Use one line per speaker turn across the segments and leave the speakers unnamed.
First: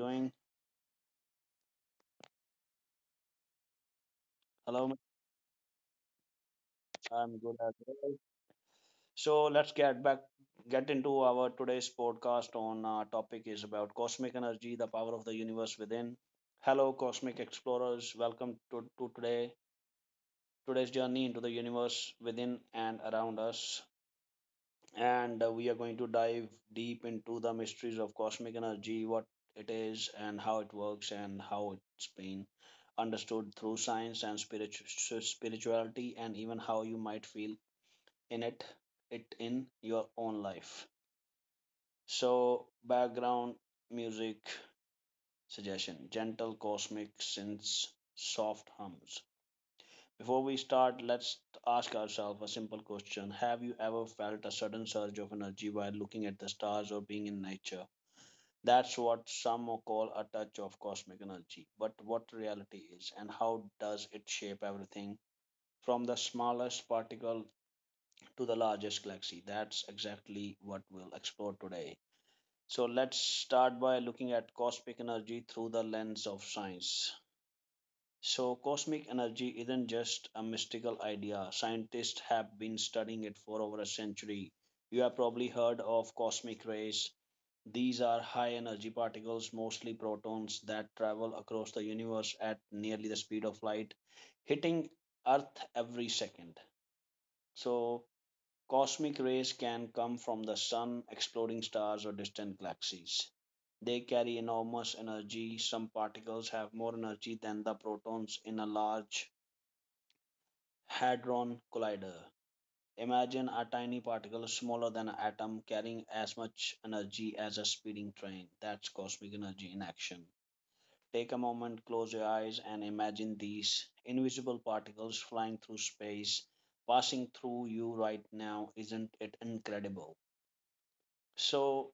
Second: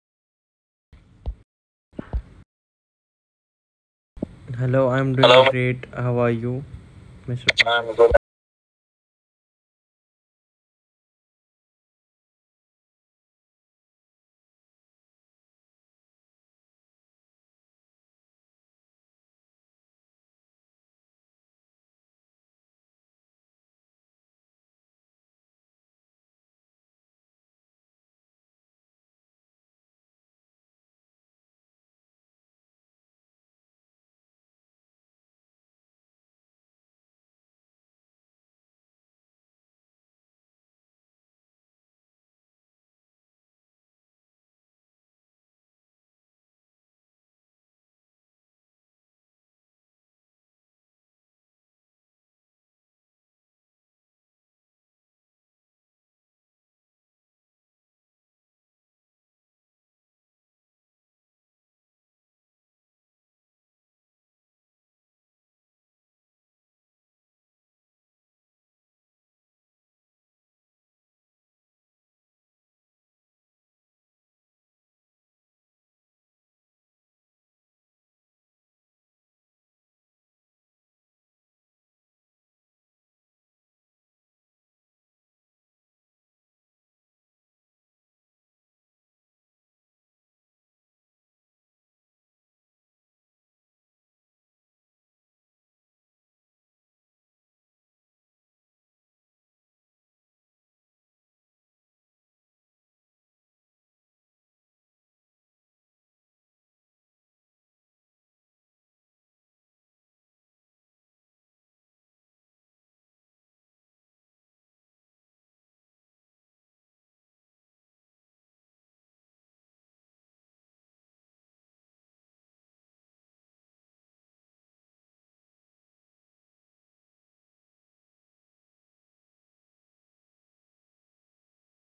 doing?
Hello,
Hello,
I'm doing Hello. Great. How are you,
I'm
Mr.
good as
I'm good,
well. So get into our today's podcast. On our topic is about cosmic energy, the power of the universe within. Hello, cosmic explorers. Welcome to today's journey into the universe within and around us. And We are going to dive deep into the mysteries of cosmic energy, what it is, and how it works, and how it's been understood through science and spirituality, and even how you might feel in it, it in your own life. So, background music suggestion: gentle cosmic synths, soft hums. Before we start, let's ask ourselves a simple question. Have you ever felt a sudden surge of energy while looking at the stars or being in nature? That's what some call a touch of cosmic energy. But what reality is, and how does it shape everything from the smallest particle to the largest galaxy? That's exactly what we'll explore today. So let's start by looking at cosmic energy through the lens of science. So, cosmic energy isn't just a mystical idea. Scientists have been studying it for over a century. You have probably heard of cosmic rays. These are high energy particles, mostly protons, that travel across the universe at nearly the speed of light, hitting Earth every second. So, cosmic rays can come from the sun, exploding stars, or distant galaxies. They carry enormous energy. Some particles have more energy than the protons in a large Hadron Collider. Imagine a tiny particle smaller than an atom carrying as much energy as a speeding train. That's cosmic energy in action. Take a moment, close your eyes, and imagine these invisible particles flying through space, passing through you right now. Isn't it incredible? So,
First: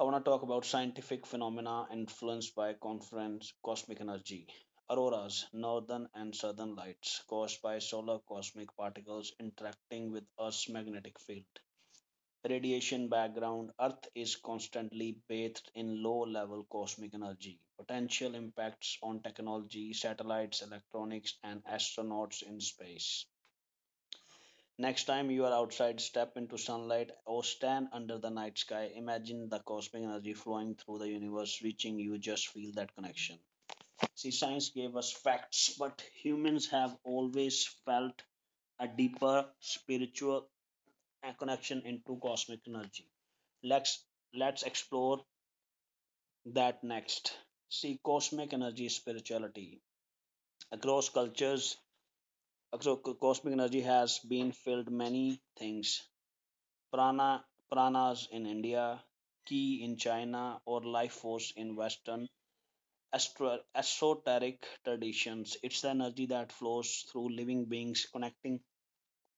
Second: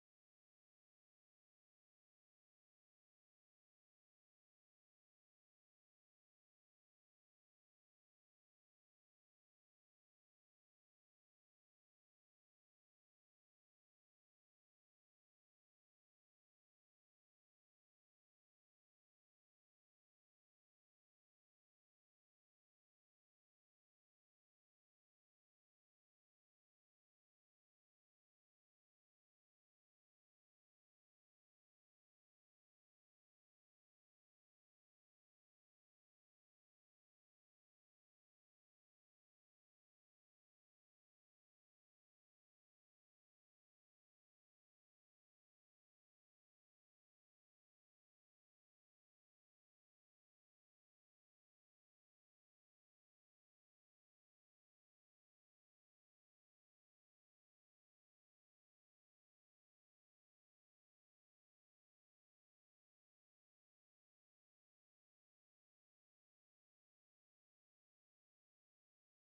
I want to talk about scientific phenomena influenced by conference cosmic energy. Auroras, northern and southern lights caused by solar cosmic particles interacting with Earth's magnetic field. Radiation background: Earth is constantly bathed in low level cosmic energy. Potential impacts on technology, satellites, electronics, and astronauts in space. Next time you are outside, step into sunlight or stand under the night sky. Imagine the cosmic energy flowing through the universe, reaching you. Just feel that connection. See, science gave us facts, but humans have always felt a deeper spiritual connection into cosmic energy. Let's let's explore that next. See, cosmic energy spirituality across cultures. Cosmic energy has been filled many things: prana, pranas in India, ki in China, or life force in Western esoteric traditions. It's the energy that flows through living beings, connecting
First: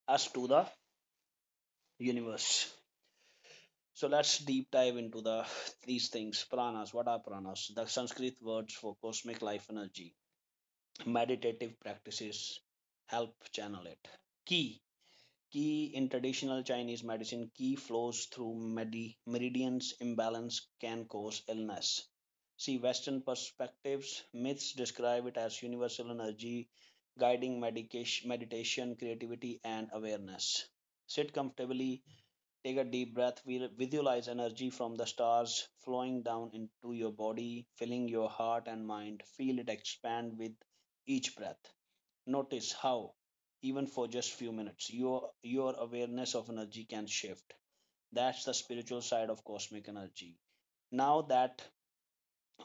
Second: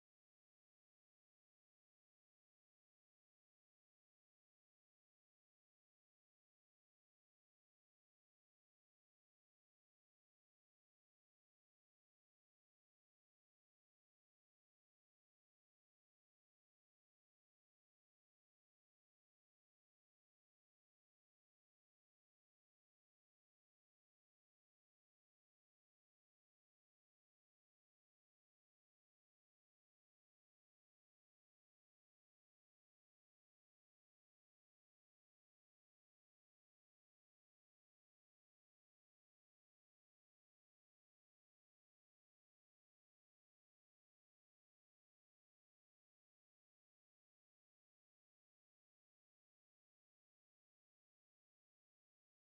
us to the universe. So let's deep dive into these things. Pranas. What are pranas? The Sanskrit words for cosmic life energy. Meditative practices help channel it. Ki, Qi in traditional Chinese medicine, Qi flows through meridians. Imbalance can cause illness. See, Western perspectives, myths describe it as universal energy, guiding medication, meditation, creativity, and awareness. Sit comfortably, take a deep breath, visualize energy from the stars flowing down into your body, filling your heart and mind. Feel it expand with each breath. Notice how, even for just few minutes, your awareness of energy can shift. That's the spiritual side of cosmic energy. Now that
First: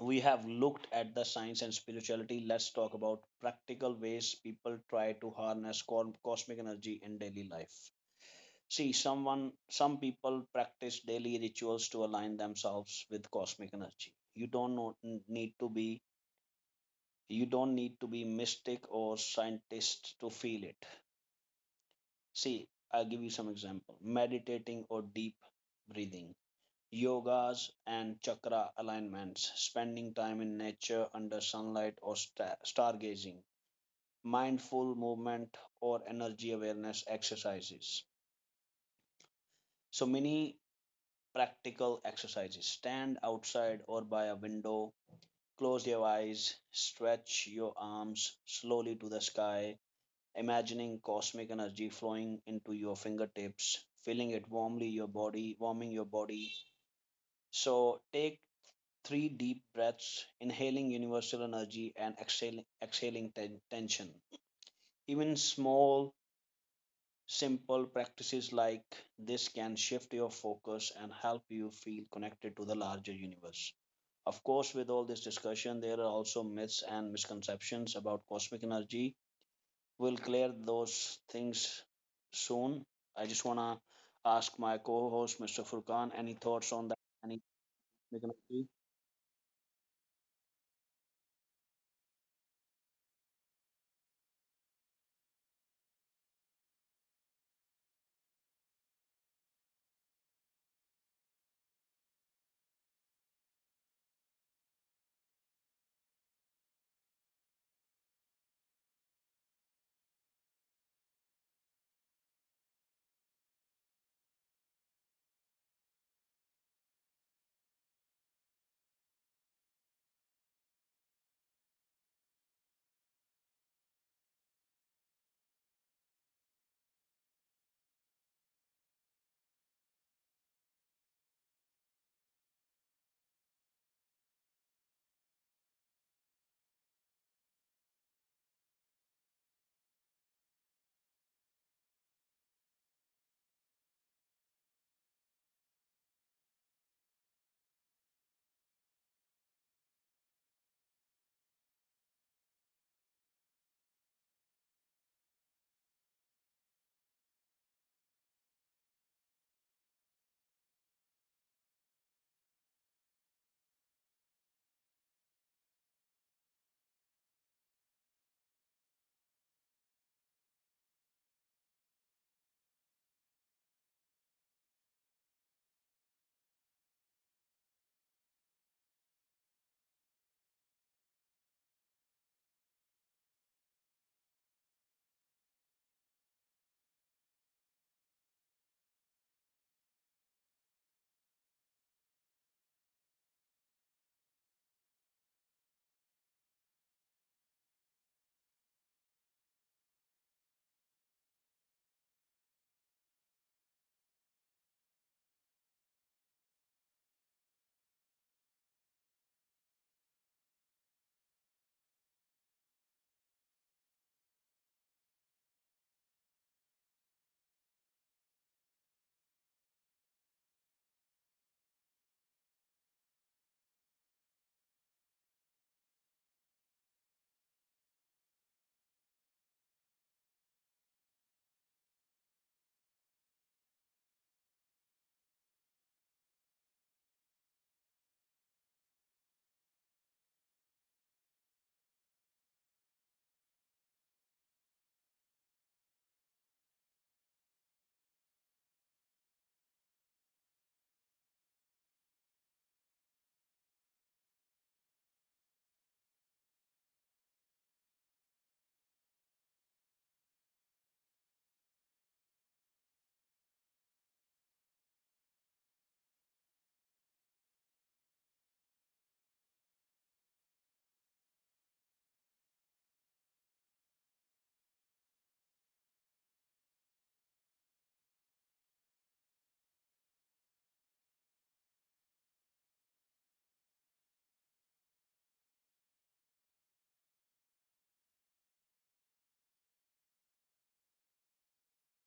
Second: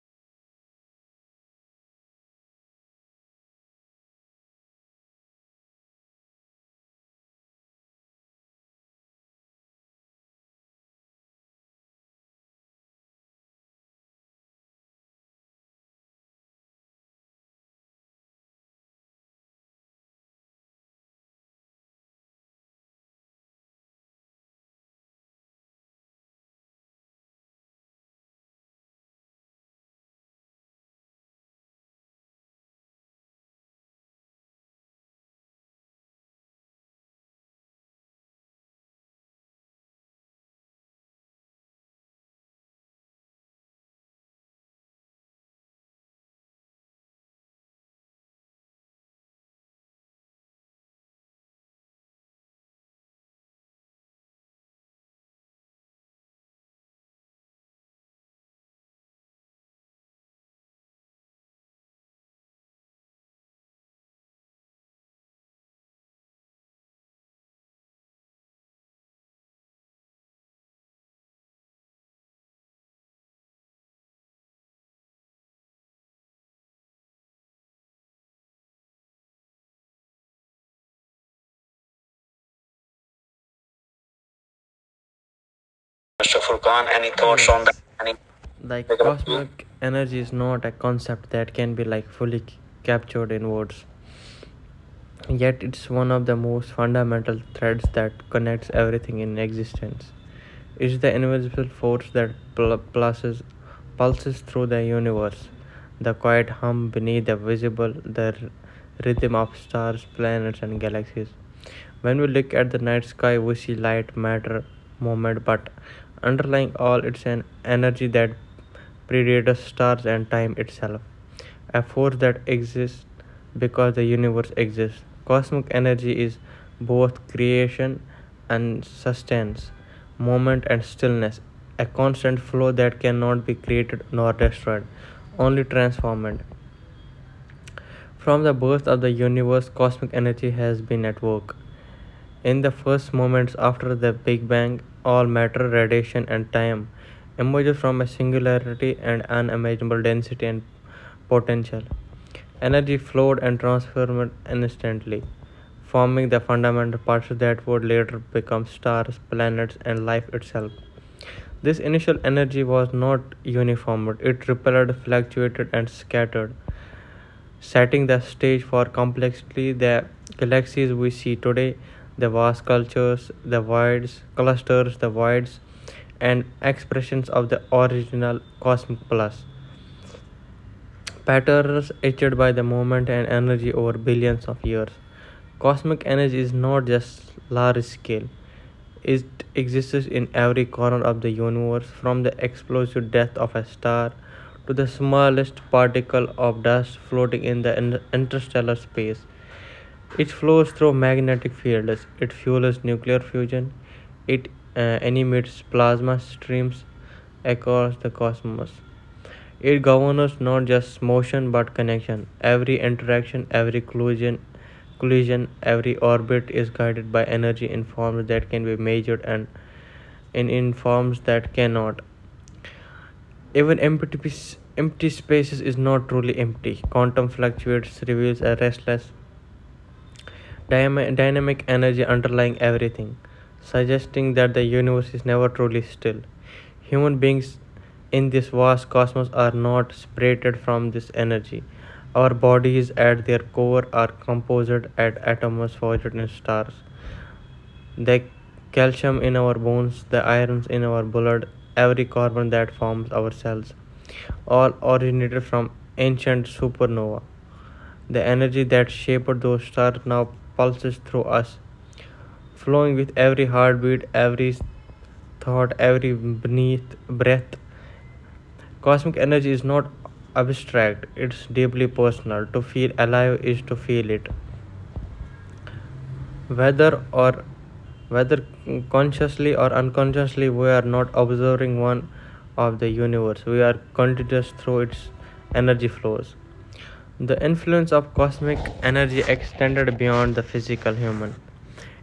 we have looked at the science and spirituality, let's talk about practical ways people try to harness cosmic energy in daily life. See, some people practice daily rituals to align themselves with cosmic energy. Need to be you don't need to be mystic or scientist to feel it. See, I'll give you some example. Meditating or deep breathing, yogas and chakra alignments, spending time in nature under sunlight or stargazing, mindful movement or energy awareness exercises. So many practical exercises. Stand outside or by a window, close your eyes, stretch your arms slowly to the sky, imagining cosmic energy flowing into your fingertips, feeling it warmly your body, warming your body. So take three deep breaths, inhaling universal energy and tension. Even small simple practices like this can shift your focus and help you feel connected to the larger universe. Of course, with all this discussion, there are also myths and misconceptions about cosmic energy. We'll clear those things soon. I just want to ask my co host, Mr. Furkan, any
Mr.
thoughts on
Furkan.
that?
Any
Any
thoughts on that? Any
cosmic energy?
Like cosmic energy is not a concept that can be fully captured in words. Yet it's one of the most fundamental threads that connects everything in existence. It's the invisible force that pulses through the universe. The quiet hum beneath the visible, the rhythm of stars, planets, and galaxies. When we look at the night sky, we see light, matter, movement, but underlying all, it's an energy that predates stars and time itself. A force that exists because the universe exists. Cosmic energy is both creation and sustenance, moment and stillness, a constant flow that cannot be created nor destroyed, only transformed. From the birth of the universe, cosmic energy has been at work. In the first moments after the Big Bang, all matter, radiation, and time emerges from a singularity and unimaginable density and potential. Energy flowed and transformed instantly, forming the fundamental parts that would later become stars, planets, and life itself. This initial energy was not uniform. It rippled, fluctuated, and scattered, setting the stage for complexly the galaxies we see today, the vast cultures, the voids, clusters, the voids, and expressions of the original cosmic plus. Patterns etched by the movement and energy over billions of years. Cosmic energy is not just large scale, it exists in every corner of the universe, from the explosive death of a star to the smallest particle of dust floating in the interstellar space. It flows through magnetic fields, it fuels nuclear fusion, it animates plasma streams across the cosmos. It governs not just motion but connection. Every interaction, every collision, every orbit is guided by energy in forms that can be measured and in forms that cannot. Even empty spaces is not truly empty. Quantum fluctuates, reveals a restless, dynamic energy underlying everything, suggesting that the universe is never truly still. Human beings in this vast cosmos are not separated from this energy. Our bodies at their core are composed of atoms forged in stars. The calcium in our bones, the irons in our blood, every carbon that forms our cells, all originated from ancient supernova. The energy that shaped those stars now pulses through us, flowing with every heartbeat, every thought, every beneath breath. Cosmic energy is not abstract, it's deeply personal. To feel alive is to feel it. whether or whether consciously or unconsciously, we are not observing one of the universe, we are continuous through its energy flows. The influence of cosmic energy extended beyond the physical human.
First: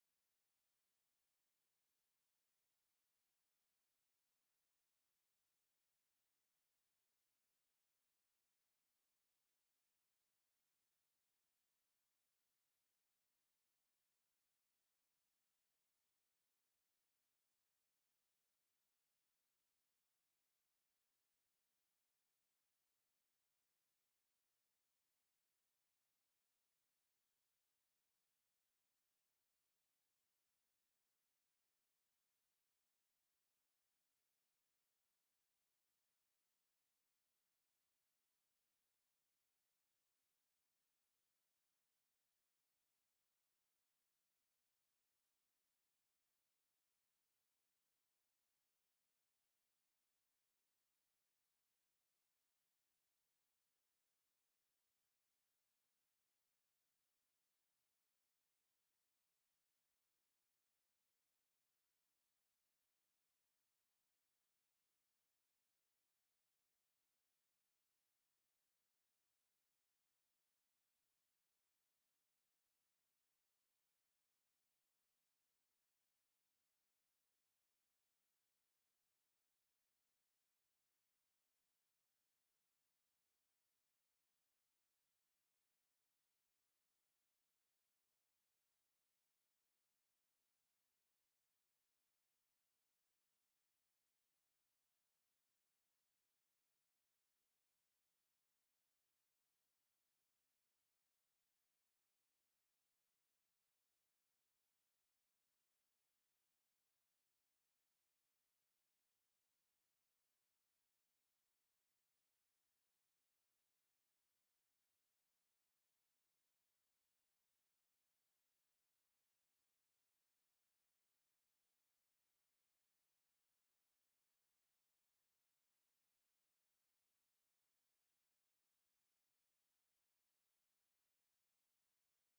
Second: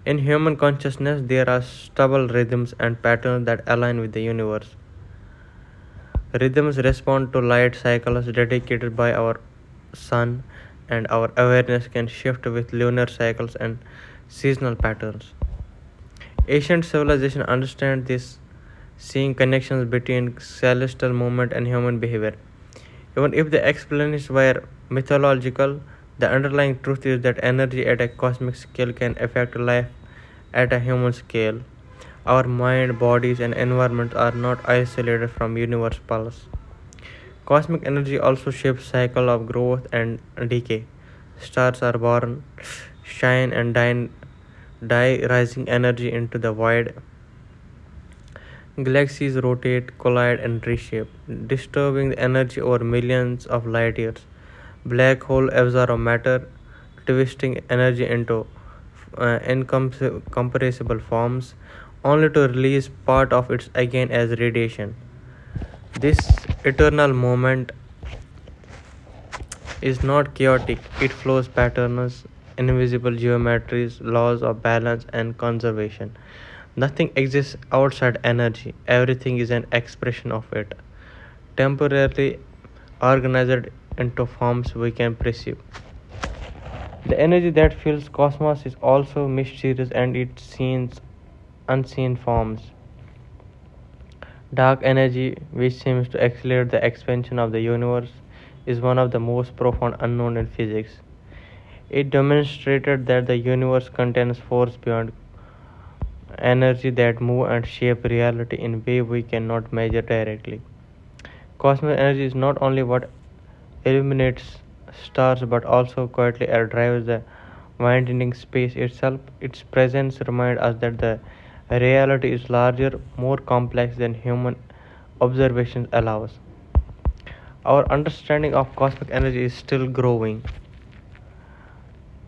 In human consciousness there are stable rhythms and patterns that align with the universe. Rhythms respond to light cycles dedicated by our sun, and our awareness can shift with lunar cycles and seasonal patterns. Ancient civilization understand this, seeing connections between celestial movement and human behavior. Even if the explanations were mythological, the underlying truth is that energy at a cosmic scale can affect life at a human scale. Our mind, bodies, and environment are not isolated from universe pulse. Cosmic energy also shapes the cycle of growth and decay. Stars are born, shine and die, die rising energy into the void. Galaxies rotate, collide and reshape, disturbing the energy over millions of light years. Black hole absorb matter, twisting energy into incompressible forms, only to release part of it again as radiation. This eternal moment is not chaotic, it follows patterns, invisible geometries, laws of balance and conservation. Nothing exists outside energy, everything is an expression of it, temporarily organized into forms we can perceive. The energy that fills cosmos is also mysterious and it seems unseen forms. Dark energy, which seems to accelerate the expansion of the universe, is one of the most profound unknown in physics. It demonstrated that the universe contains force beyond energy that move and shape reality in way we cannot measure directly. Cosmic energy is not only what illuminates stars but also quietly drives the widening space itself. Its presence reminds us that the reality is larger, more complex than human observation allows. Our understanding of cosmic energy is still growing.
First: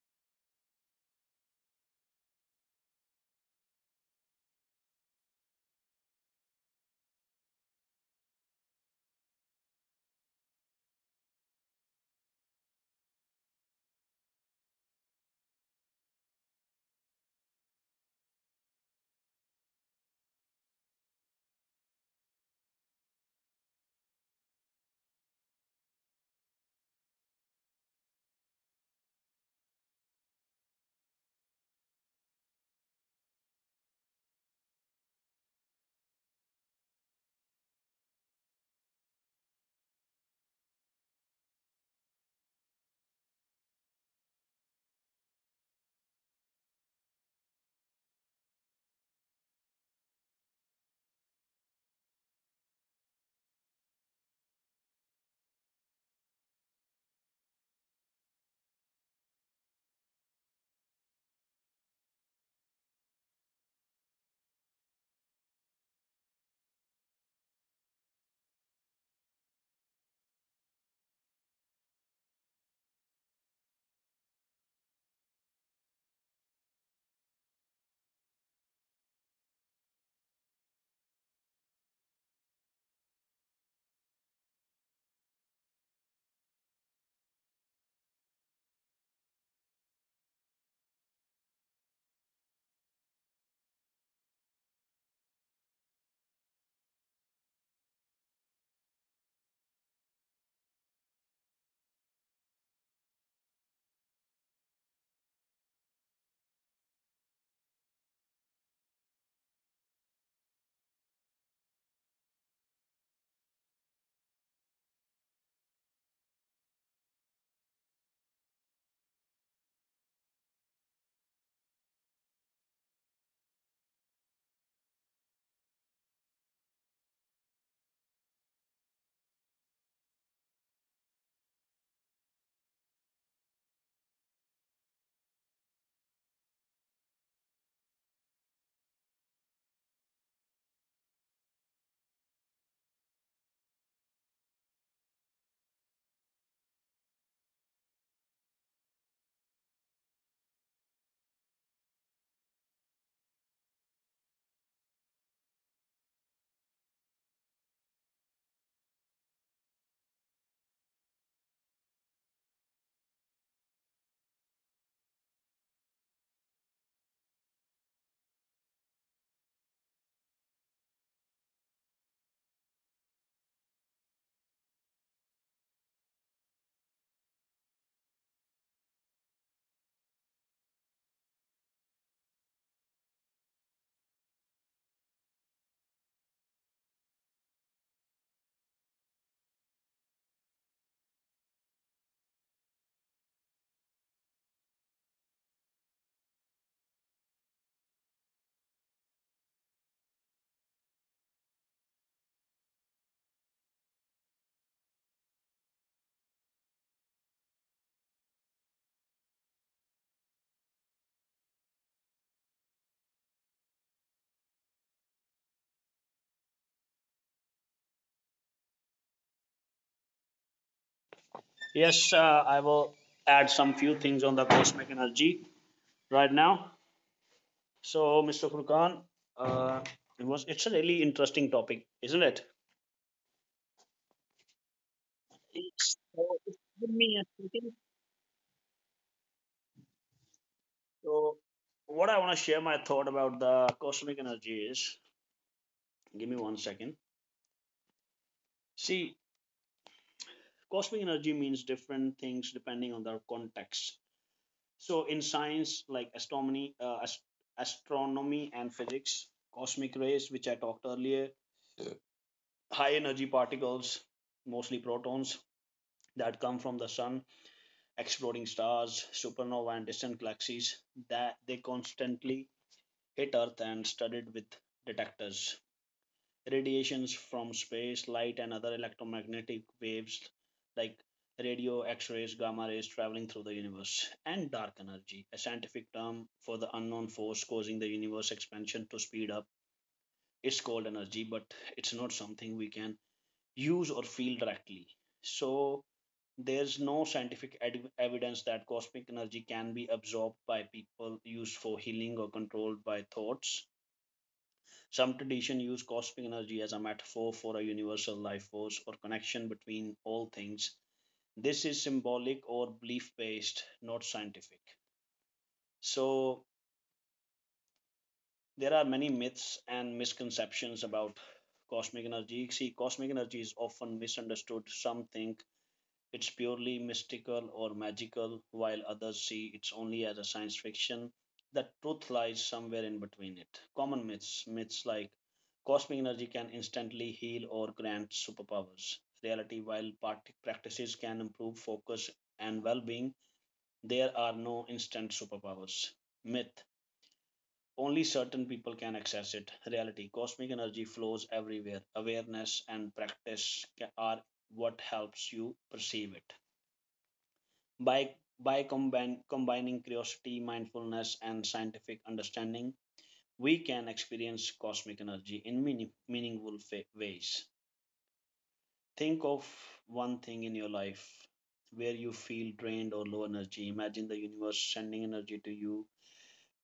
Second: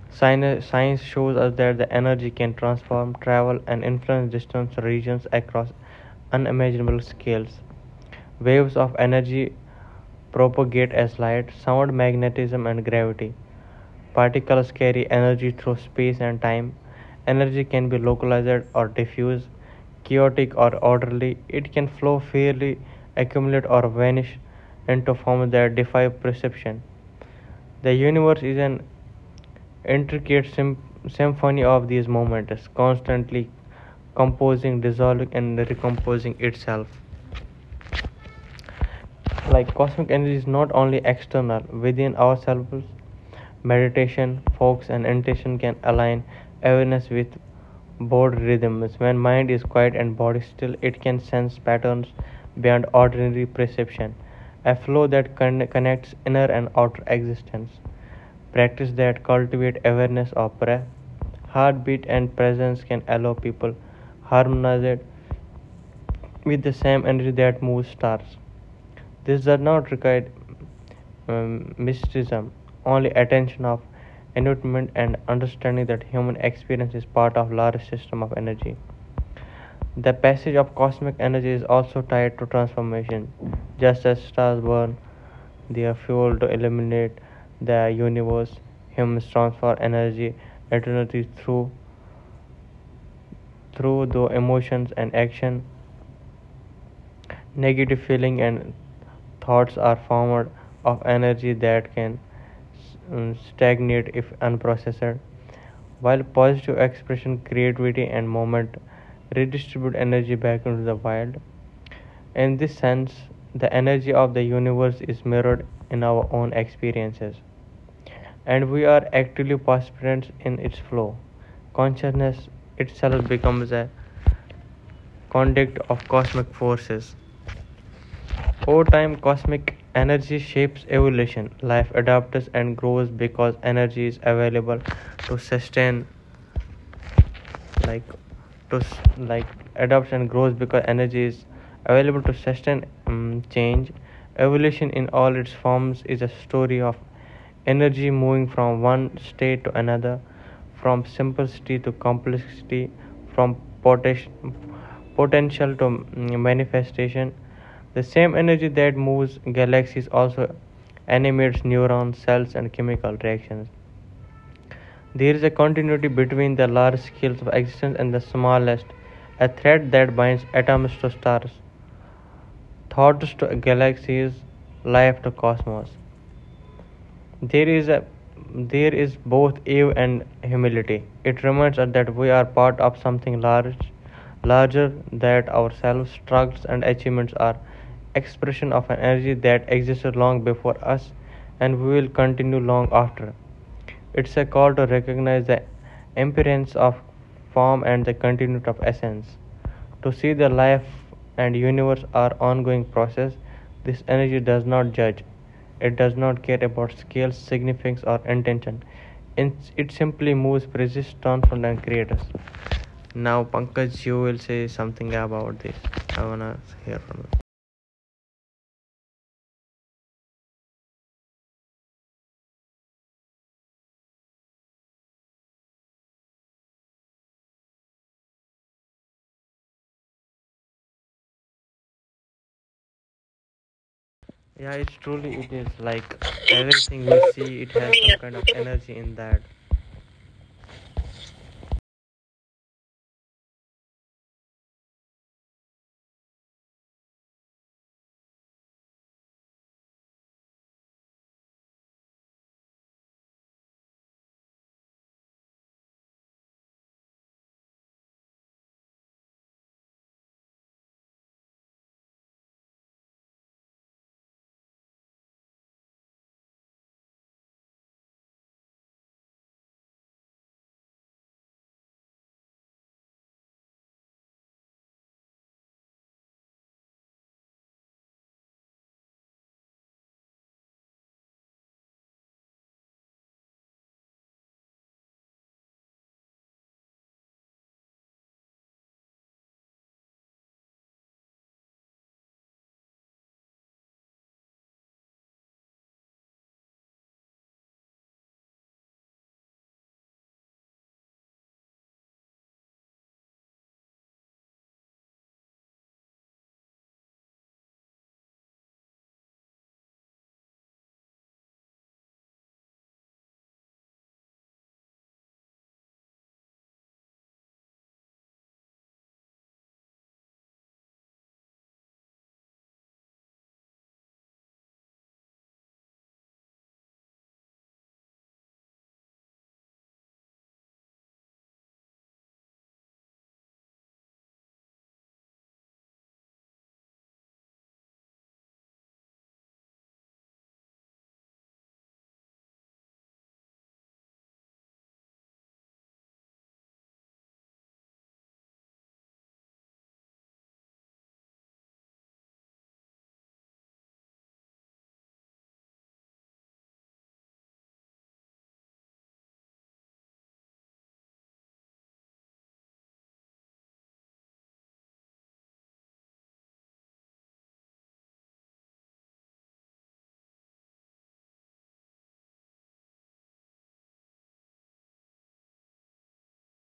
Science shows us that the energy can transform, travel, and influence distant regions across unimaginable scales. Waves of energy propagate as light, sound, magnetism, and gravity. Particles carry energy through space and time. Energy can be localized or diffused, chaotic or orderly. It can flow freely, accumulate, or vanish into forms that defy perception. The universe is an intricate sym- symphony of these moments, constantly composing, dissolving, and recomposing itself. Like cosmic energy is not only external, within ourselves, meditation, focus, and intention can align awareness with board rhythms. When mind is quiet and body still, it can sense patterns beyond ordinary perception, a flow that connects inner and outer existence. Practice that cultivate awareness of breath, heartbeat, and presence can allow people harmonize it with the same energy that moves stars. This does not require mysticism, only attention of enlightenment and understanding that human experience is part of larger system of energy. The passage of cosmic energy is also tied to transformation, just as stars burn. They are fuel to illuminate the universe. Humans transfer energy eternity through the emotions and action. Negative feeling and thoughts are formed of energy that can stagnate if unprocessed. While positive expression, creativity, and movement redistribute energy back into the wild. In this sense, the energy of the universe is mirrored in our own experiences, and we are actively participants in its flow. Consciousness itself becomes a conduct of cosmic forces. Over time, cosmic energy shapes evolution. Life adapts and grows because energy is available to sustain like to like adopts and grows because energy is available to sustain change. Evolution in all its forms is a story of energy moving from one state to another, from simplicity to complexity, from potential to manifestation. The same energy that moves galaxies also animates neurons, cells, and chemical reactions. There is a continuity between the large scales of existence and the smallest, a thread that binds atoms to stars, thoughts to galaxies, life to cosmos. There is a there is both awe and humility. It reminds us that we are part of something large, larger that ourselves. Struggles and achievements are expression of an energy that existed long before us, and we will continue long after. It's a call to recognize the impermanence of form and the continuity of essence. To see the life and universe are ongoing process, this energy does not judge. It does not care about scale, significance, or intention. It simply moves, persists, transforms, and creates. Now, Pankaj, you will say something about this. I wanna hear from you.
Yes, I will add some few things on the cosmic energy right now. So, Mr. Furkan, uh, it's a really interesting topic, isn't it?
Yeah, it's truly it is
Yes.
like
So, it's given
everything
me a
we see. It
second.
has some kind of energy in that.
So, what I want to share my thought about the cosmic energy is, give me one second. See, cosmic energy means different things depending on the context. So in science like astronomy, astronomy and physics, cosmic rays, which I talked earlier, high energy particles, mostly protons, that come from the sun, exploding stars, supernova and distant galaxies, that they constantly hit earth and studied with detectors, radiations from space, light, and other electromagnetic waves like radio, X rays, gamma rays traveling through the universe, and dark energy, a scientific term for the unknown force causing the universe expansion to speed up. It's called energy, but it's not something we can use or feel directly. So, there's no scientific evidence that cosmic energy can be absorbed by people, used for healing, or controlled by thoughts. Some traditions use cosmic energy as a metaphor for a universal life force or connection between all things. This is symbolic or belief based, not scientific. So, there are many myths and misconceptions about cosmic energy. See, cosmic energy is often misunderstood. Some think it's purely mystical or magical, while others see it only as a science fiction. The truth lies somewhere in between it. Common myths, myths like cosmic energy can instantly heal or grant superpowers. Reality, while practices can improve focus and well being, there are no instant superpowers. Myth: only certain people can access it. Reality: cosmic energy flows everywhere. Awareness and practice are what helps you perceive it. By, combining curiosity, mindfulness, and scientific understanding, we can experience cosmic energy in meaningful ways. Think of one thing in your life where you feel drained or low energy. Imagine the universe sending energy to you.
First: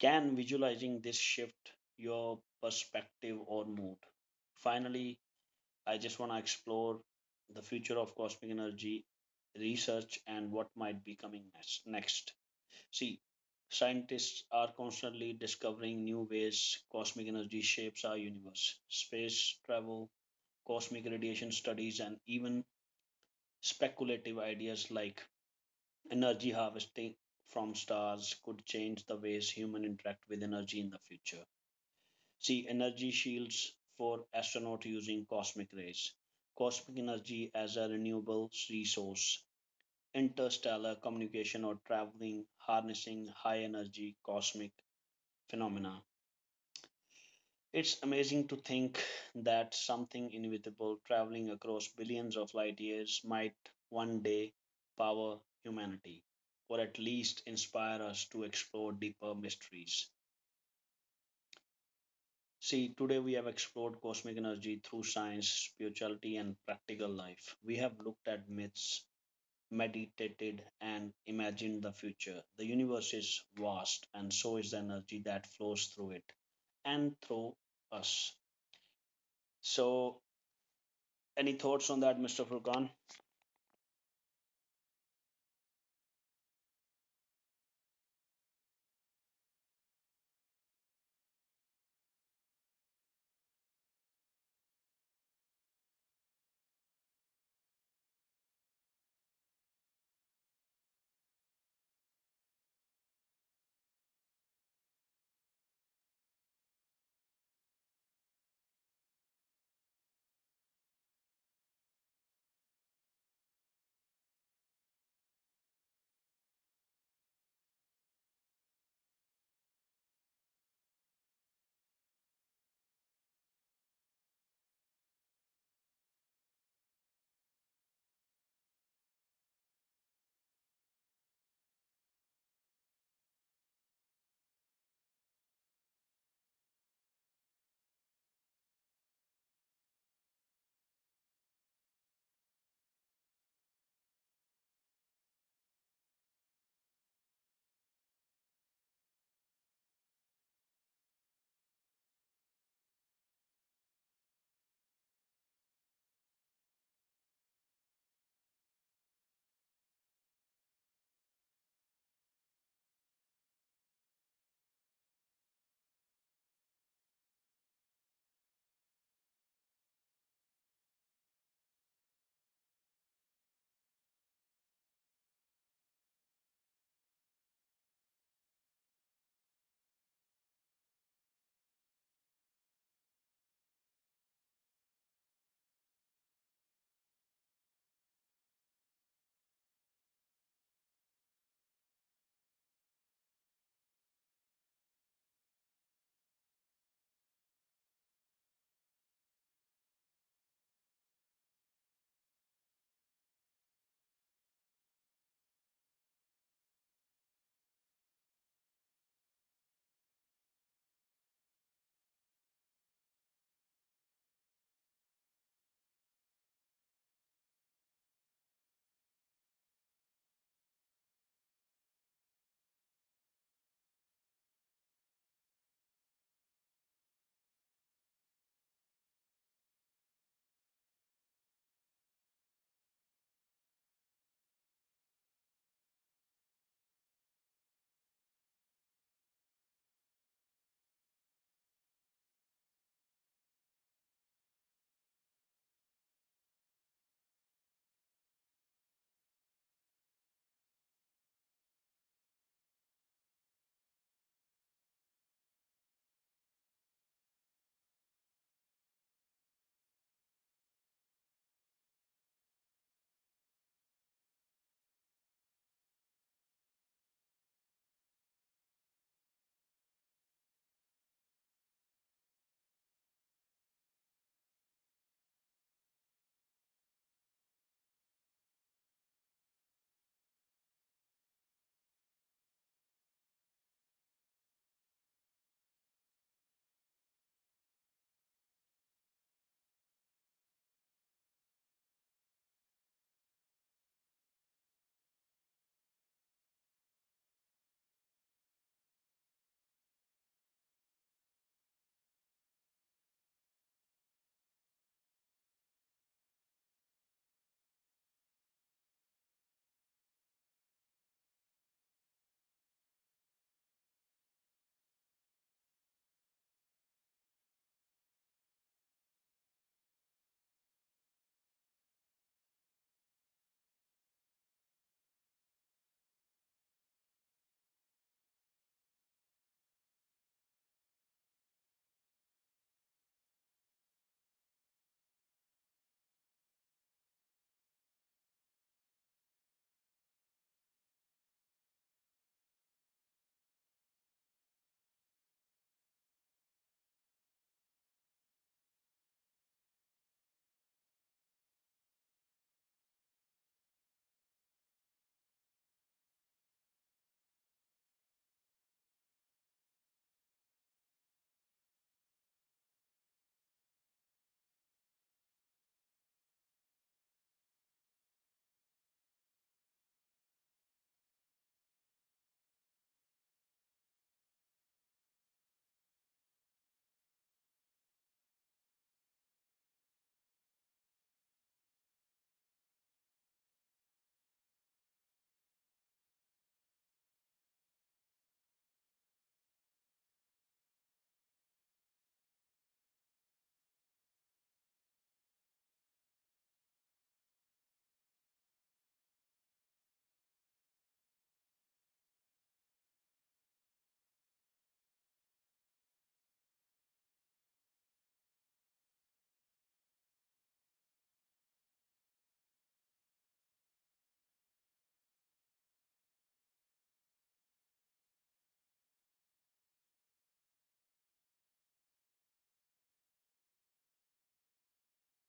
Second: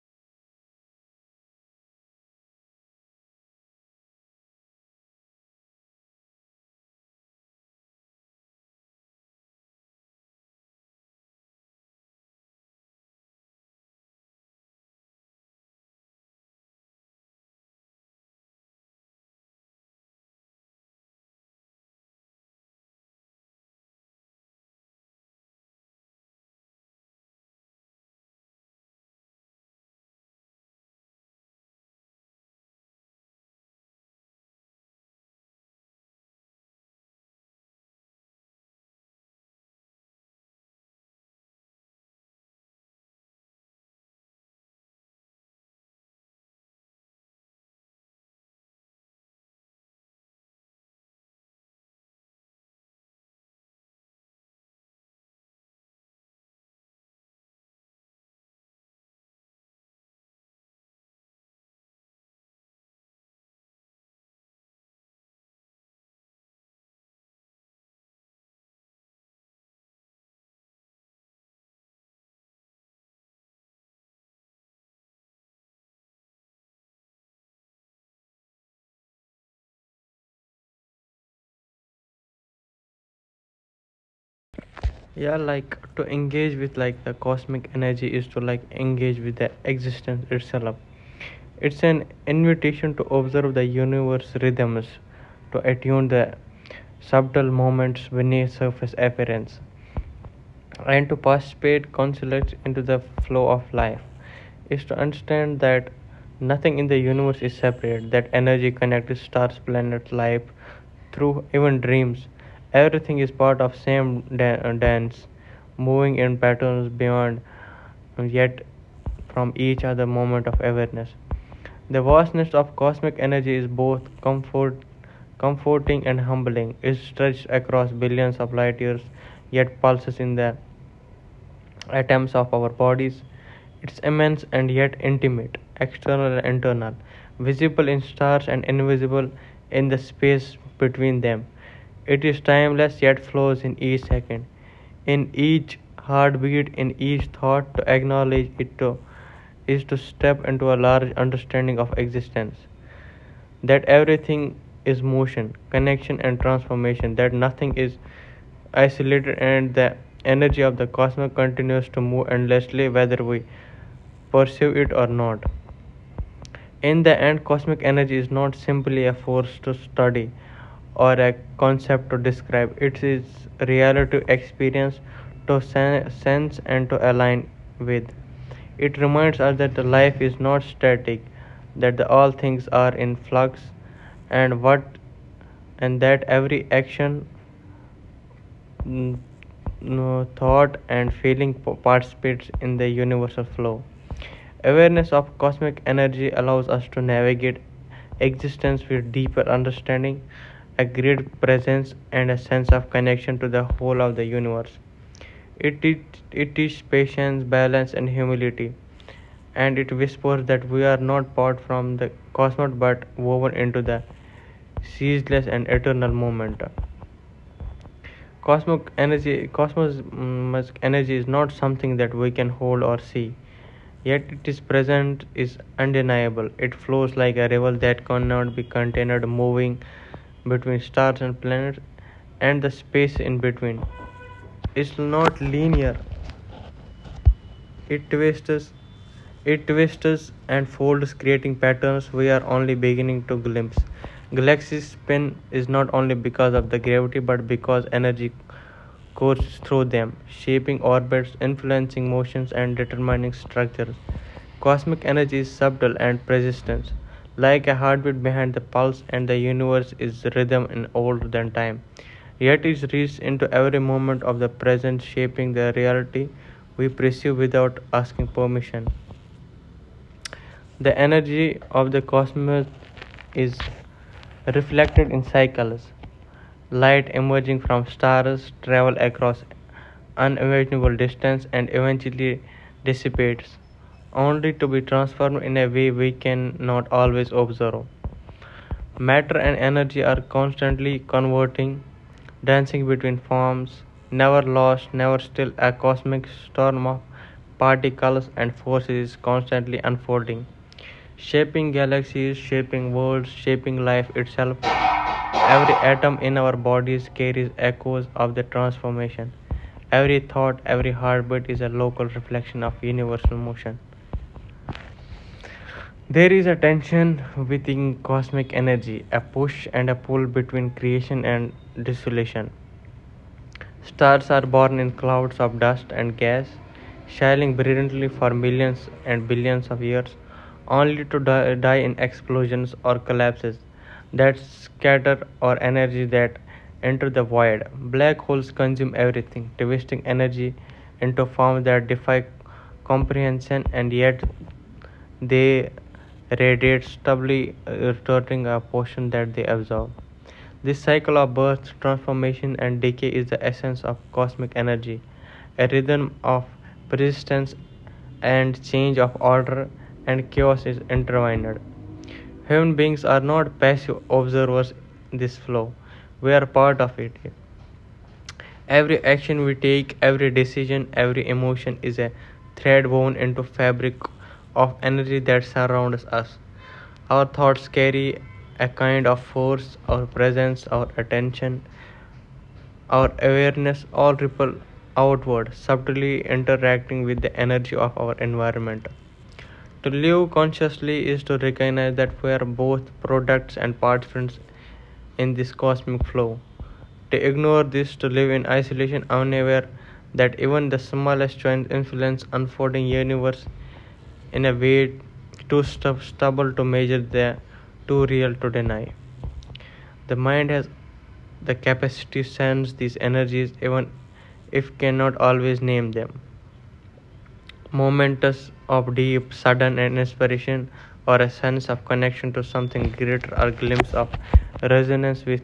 Can visualizing this shift your perspective or mood? Finally, I just want to explore the future of cosmic energy research and what might be coming next. See, scientists are constantly discovering new ways cosmic energy shapes our universe. Space travel, cosmic radiation studies, and even speculative ideas like energy harvesting from stars could change the ways humans interact with energy in the future. See, energy shields for astronauts using cosmic rays, cosmic energy as a renewable resource, interstellar communication or traveling, harnessing high energy cosmic phenomena. It's amazing to think that something invisible traveling across billions of light years might one day power humanity, or at least inspire us to explore deeper mysteries. See, today we have explored cosmic energy through science, spirituality, and practical life. We have looked at myths, meditated, and imagined the future. The universe is vast, and so is the energy that flows through it and through us. So, any thoughts on that, Mr. Furkan?
Yeah, to engage with the cosmic energy is to engage with the existence itself. It's an invitation to observe the universe rhythms, to attune the subtle moments beneath surface appearance, and to participate consulates into the flow of life. Is to understand that nothing in the universe is separate, that energy connects stars, planets, life through even dreams. Everything is part of same dance, moving in patterns beyond yet from each other moment of awareness. The vastness of cosmic energy is both comforting and humbling. It stretches across billions of light years, yet pulses in the atoms of our bodies. It's immense and yet intimate, external and internal, visible in stars and invisible in the space between them. It is timeless yet flows in each second, in each heartbeat, in each thought. To acknowledge it to, is to step into a large understanding of existence. That everything is motion, connection, and transformation, that nothing is isolated, and the energy of the cosmos continues to move endlessly whether we perceive it or not. In the end, cosmic energy is not simply a force to study or a concept to describe, it is reality to experience, to sense, and to align with. It reminds us that the life is not static, that the all things are in flux, and what and that every action Mm, no, thought and feeling participates in the universal flow. Awareness of cosmic energy allows us to navigate existence with deeper understanding, a great presence, and a sense of connection to the whole of the universe. It, teach, it teaches patience, balance, and humility, and it whispers that we are not part from the cosmos but woven into the ceaseless and eternal moment. Cosmos energy is not something that we can hold or see, yet its presence is undeniable. It flows like a river that cannot be contained, moving between stars and planets and the space in between. It's not linear. It twists, it twists and folds, creating patterns we are only beginning to glimpse. Galaxies spin is not only because of the gravity but because energy course through them, shaping orbits, influencing motions, and determining structures. Cosmic energy is subtle and persistent, like a heartbeat behind the pulse, and the universe is rhythm and older than time. Yet it reaches into every moment of the present, shaping the reality we perceive without asking permission. The energy of the cosmos is reflected in cycles. Light emerging from stars travels across unimaginable distance and eventually dissipates, only to be transformed in a way we cannot always observe. Matter and energy are constantly converting, dancing between forms, never lost, never still. A cosmic storm of particles and forces is constantly unfolding, shaping galaxies, shaping worlds, shaping life itself. Every atom in our bodies carries echoes of the transformation. Every thought, every heartbeat is a local reflection of universal motion. There is a tension within cosmic energy, a push and a pull between creation and dissolution. Stars are born in clouds of dust and gas, shining brilliantly for millions and billions of years, only to die in explosions or collapses that scatter or energy that enter the void. Black holes consume everything, twisting energy into forms that defy comprehension, and yet they radiate stably, returning a portion that they absorb. This cycle of birth, transformation, and decay is the essence of cosmic energy, a rhythm of persistence and change of order and chaos is intertwined. Human beings are not passive observers in this flow, we are part of it. Every action we take, every decision, every emotion is a thread woven into fabric of energy that surrounds us. Our thoughts carry a kind of force, our presence, our attention, our awareness all ripple outward, subtly interacting with the energy of our environment. To live consciously is to recognize that we are both products and participants in this cosmic flow. To ignore this, to live in isolation, unaware that even the smallest choice influence unfolding universe in a way too stubble to measure, the too real to deny. The mind has the capacity to sense these energies, even if cannot always name them. Momentous of deep, sudden an inspiration or a sense of connection to something greater or glimpse of resonance with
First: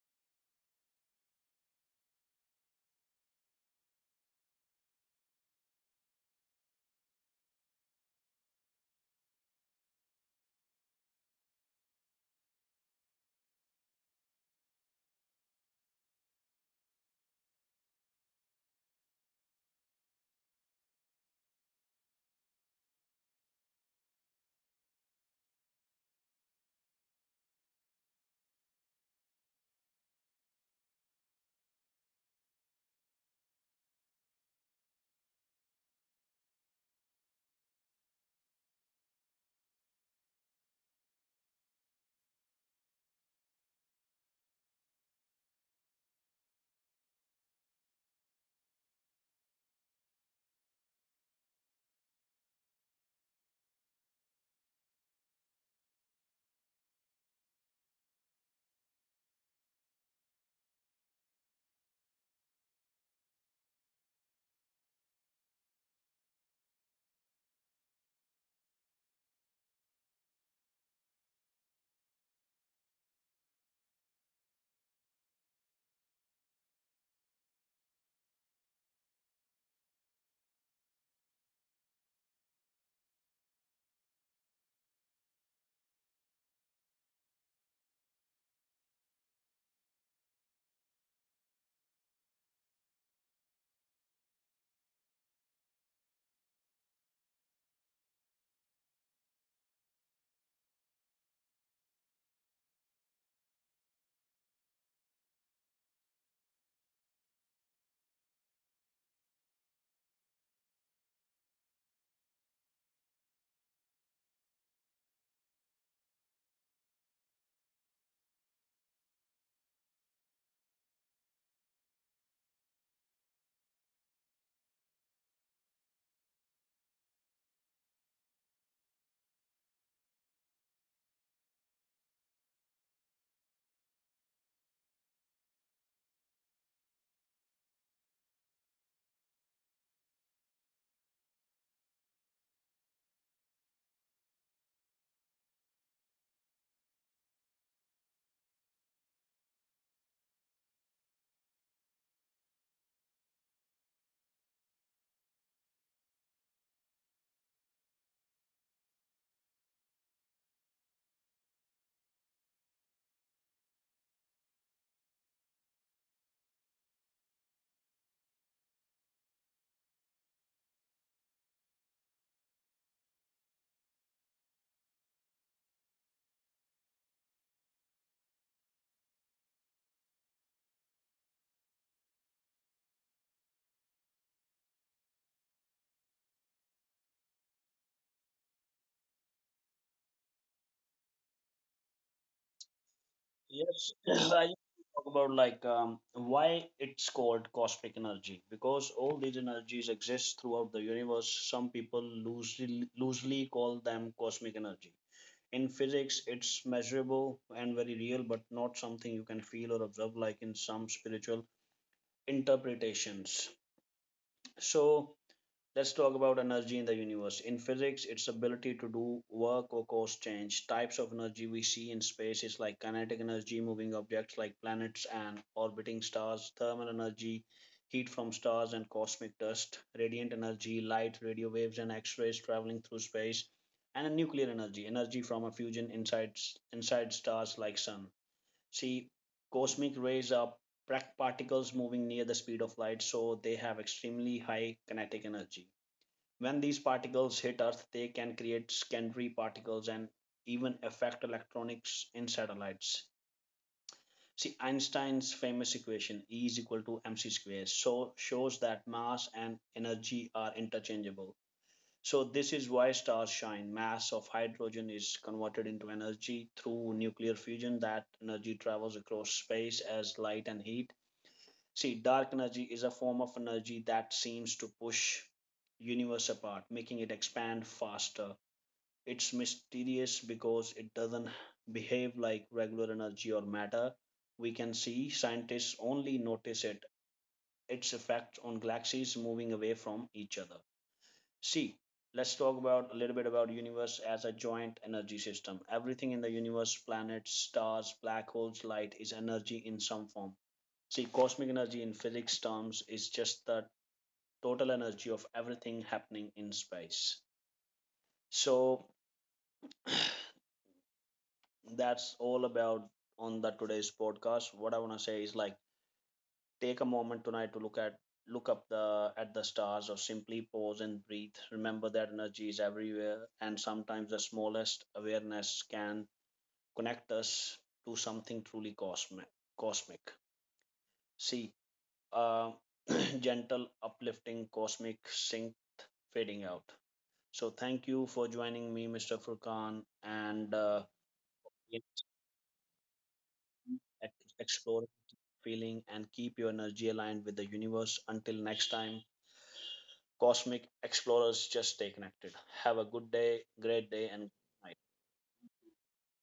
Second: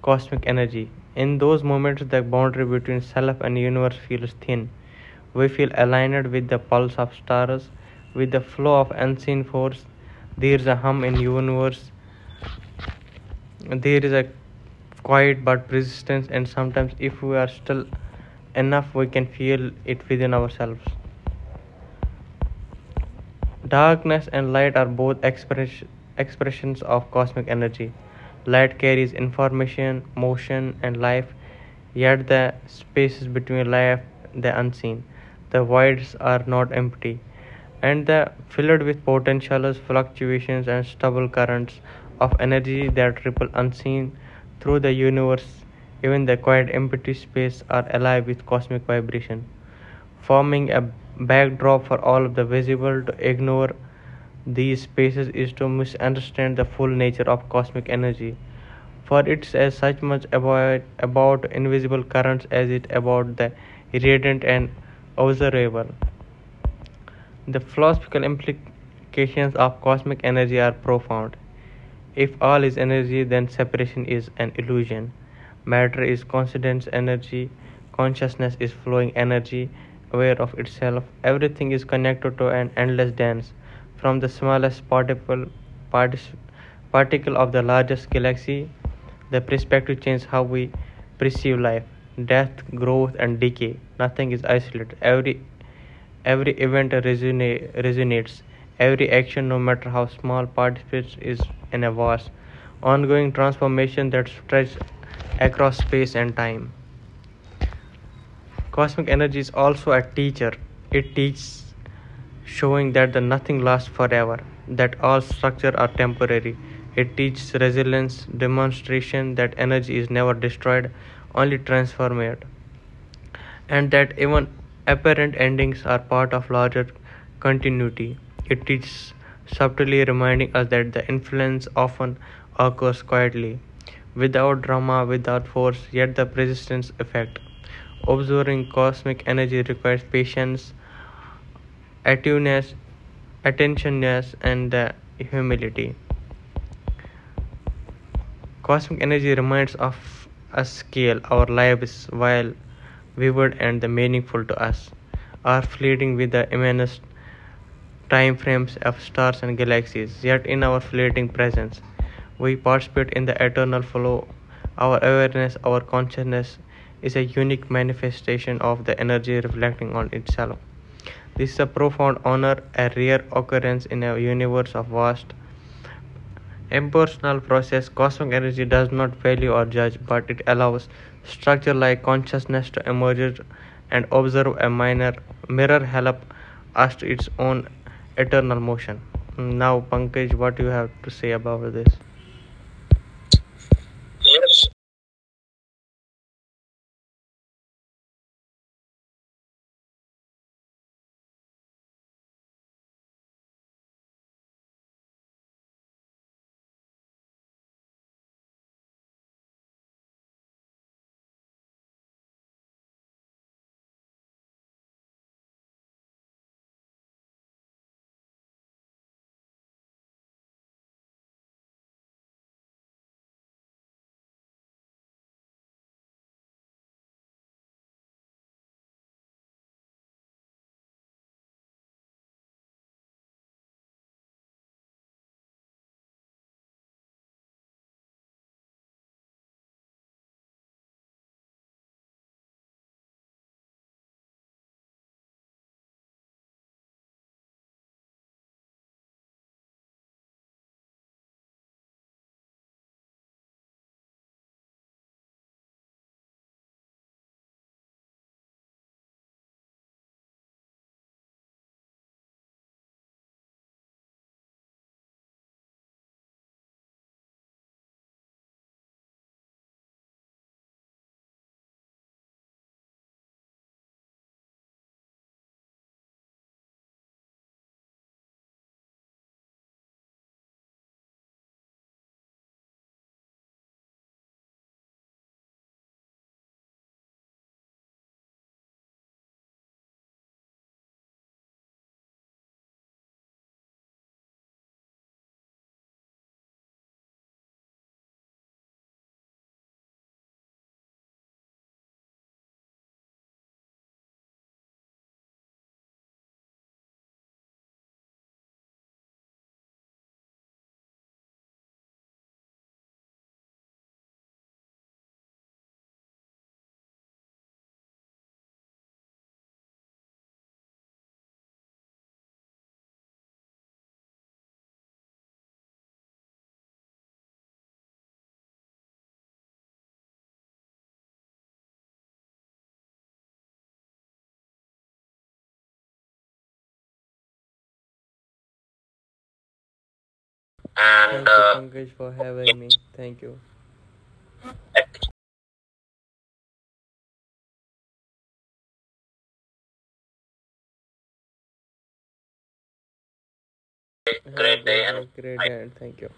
cosmic energy. In those moments, the boundary between self and universe feels thin. We feel aligned with the pulse of stars, with the flow of unseen force. There is a hum in universe. There is a quiet but persistence, and sometimes, if we are still enough, we can feel it within ourselves. Darkness and light are both expressions of cosmic energy. Light carries information, motion, and life, yet the spaces between life, the unseen, the voids are not empty, and they are filled with potentials, fluctuations, and stubble currents of energy that ripple unseen through the universe. Even the quiet, empty space are alive with cosmic vibration, forming a backdrop for all of the visible. To ignore these spaces is to misunderstand the full nature of cosmic energy, for it's as such much about invisible currents as it about the irradiant and observable. The philosophical implications of cosmic energy are profound. If all is energy, then separation is an illusion. Matter is constant energy, consciousness is flowing energy, aware of itself. Everything is connected to an endless dance, from the smallest particle of the largest galaxy. The perspective changes how we perceive life, death, growth, and decay. Nothing is isolated. Every event resonates. Every action, no matter how small, participates is in a vast, ongoing transformation that stretches across space and time. Cosmic energy is also a teacher. It teaches, showing that the nothing lasts forever, that all structures are temporary. It teaches resilience, demonstration that energy is never destroyed, only transformed, and that even apparent endings are part of larger continuity. It is subtly reminding us that the influence often occurs quietly, without drama, without force, yet the persistence effect. Observing cosmic energy requires patience, attuneness, attentionness, and the humility. Cosmic energy reminds of us scale our lives while vivid and the meaningful to us are fleeting with the immense time frames of stars and galaxies. Yet in our fleeting presence, we participate in the eternal flow. Our awareness, our consciousness is a unique manifestation of the energy reflecting on itself. This is a profound honor, a rare occurrence in a universe of vast impersonal process. Cosmic energy does not value or judge, but it allows structure like consciousness to emerge and observe a minor mirror help us to its own eternal motion. Now Pankaj, what do you have to say about this?
Yes, I
Yes,
just talk about like why it's called cosmic energy because all these energies exist throughout the universe. Some people loosely call them cosmic energy. In physics, it's measurable and very real, but not something you can feel or observe like in some spiritual interpretations. So let's talk about energy in the universe. In physics, its ability to do work or cause change. Types of energy we see in space is like kinetic energy, moving objects like planets and orbiting stars, thermal energy, heat from stars and cosmic dust, radiant energy, light, radio waves, and X rays traveling through space, and nuclear energy, energy from a fusion inside stars like Sun. See, cosmic rays are particles moving near the speed of light, so they have extremely high kinetic energy. When these particles hit Earth, they can create secondary particles and even affect electronics in satellites. See, Einstein's famous equation E is equal to mc squared so shows that mass and energy are interchangeable. So this is why stars shine. Mass of hydrogen is converted into energy through nuclear fusion. That energy travels across space as light and heat. See, dark energy is a form of energy that seems to push universe apart, making it expand faster. It's mysterious because it doesn't behave like regular energy or matter we can see. Scientists only notice it its effect on galaxies moving away from each other. See, let's talk about a little bit about universe as a joint energy system. Everything in the universe, planets, stars, black holes, light is energy in some form. See, cosmic energy in physics terms is just the total energy of everything happening in space. So that's all about on the today's podcast. What I want to say is like take a moment tonight to look up the at the stars or simply pause and breathe. Remember that energy is everywhere and sometimes the smallest awareness can connect us to something truly cosmic. See, uh, gentle uplifting cosmic synth fading out. So thank you for joining me, Mr. Furkan, and
and thank you,
let
Pankaj, for having me. Thank you.
feeling and keep your energy aligned with the universe. Until next time, cosmic explorers, just stay connected. Have a good day, great day, and
great
night.
day and Great day and thank you.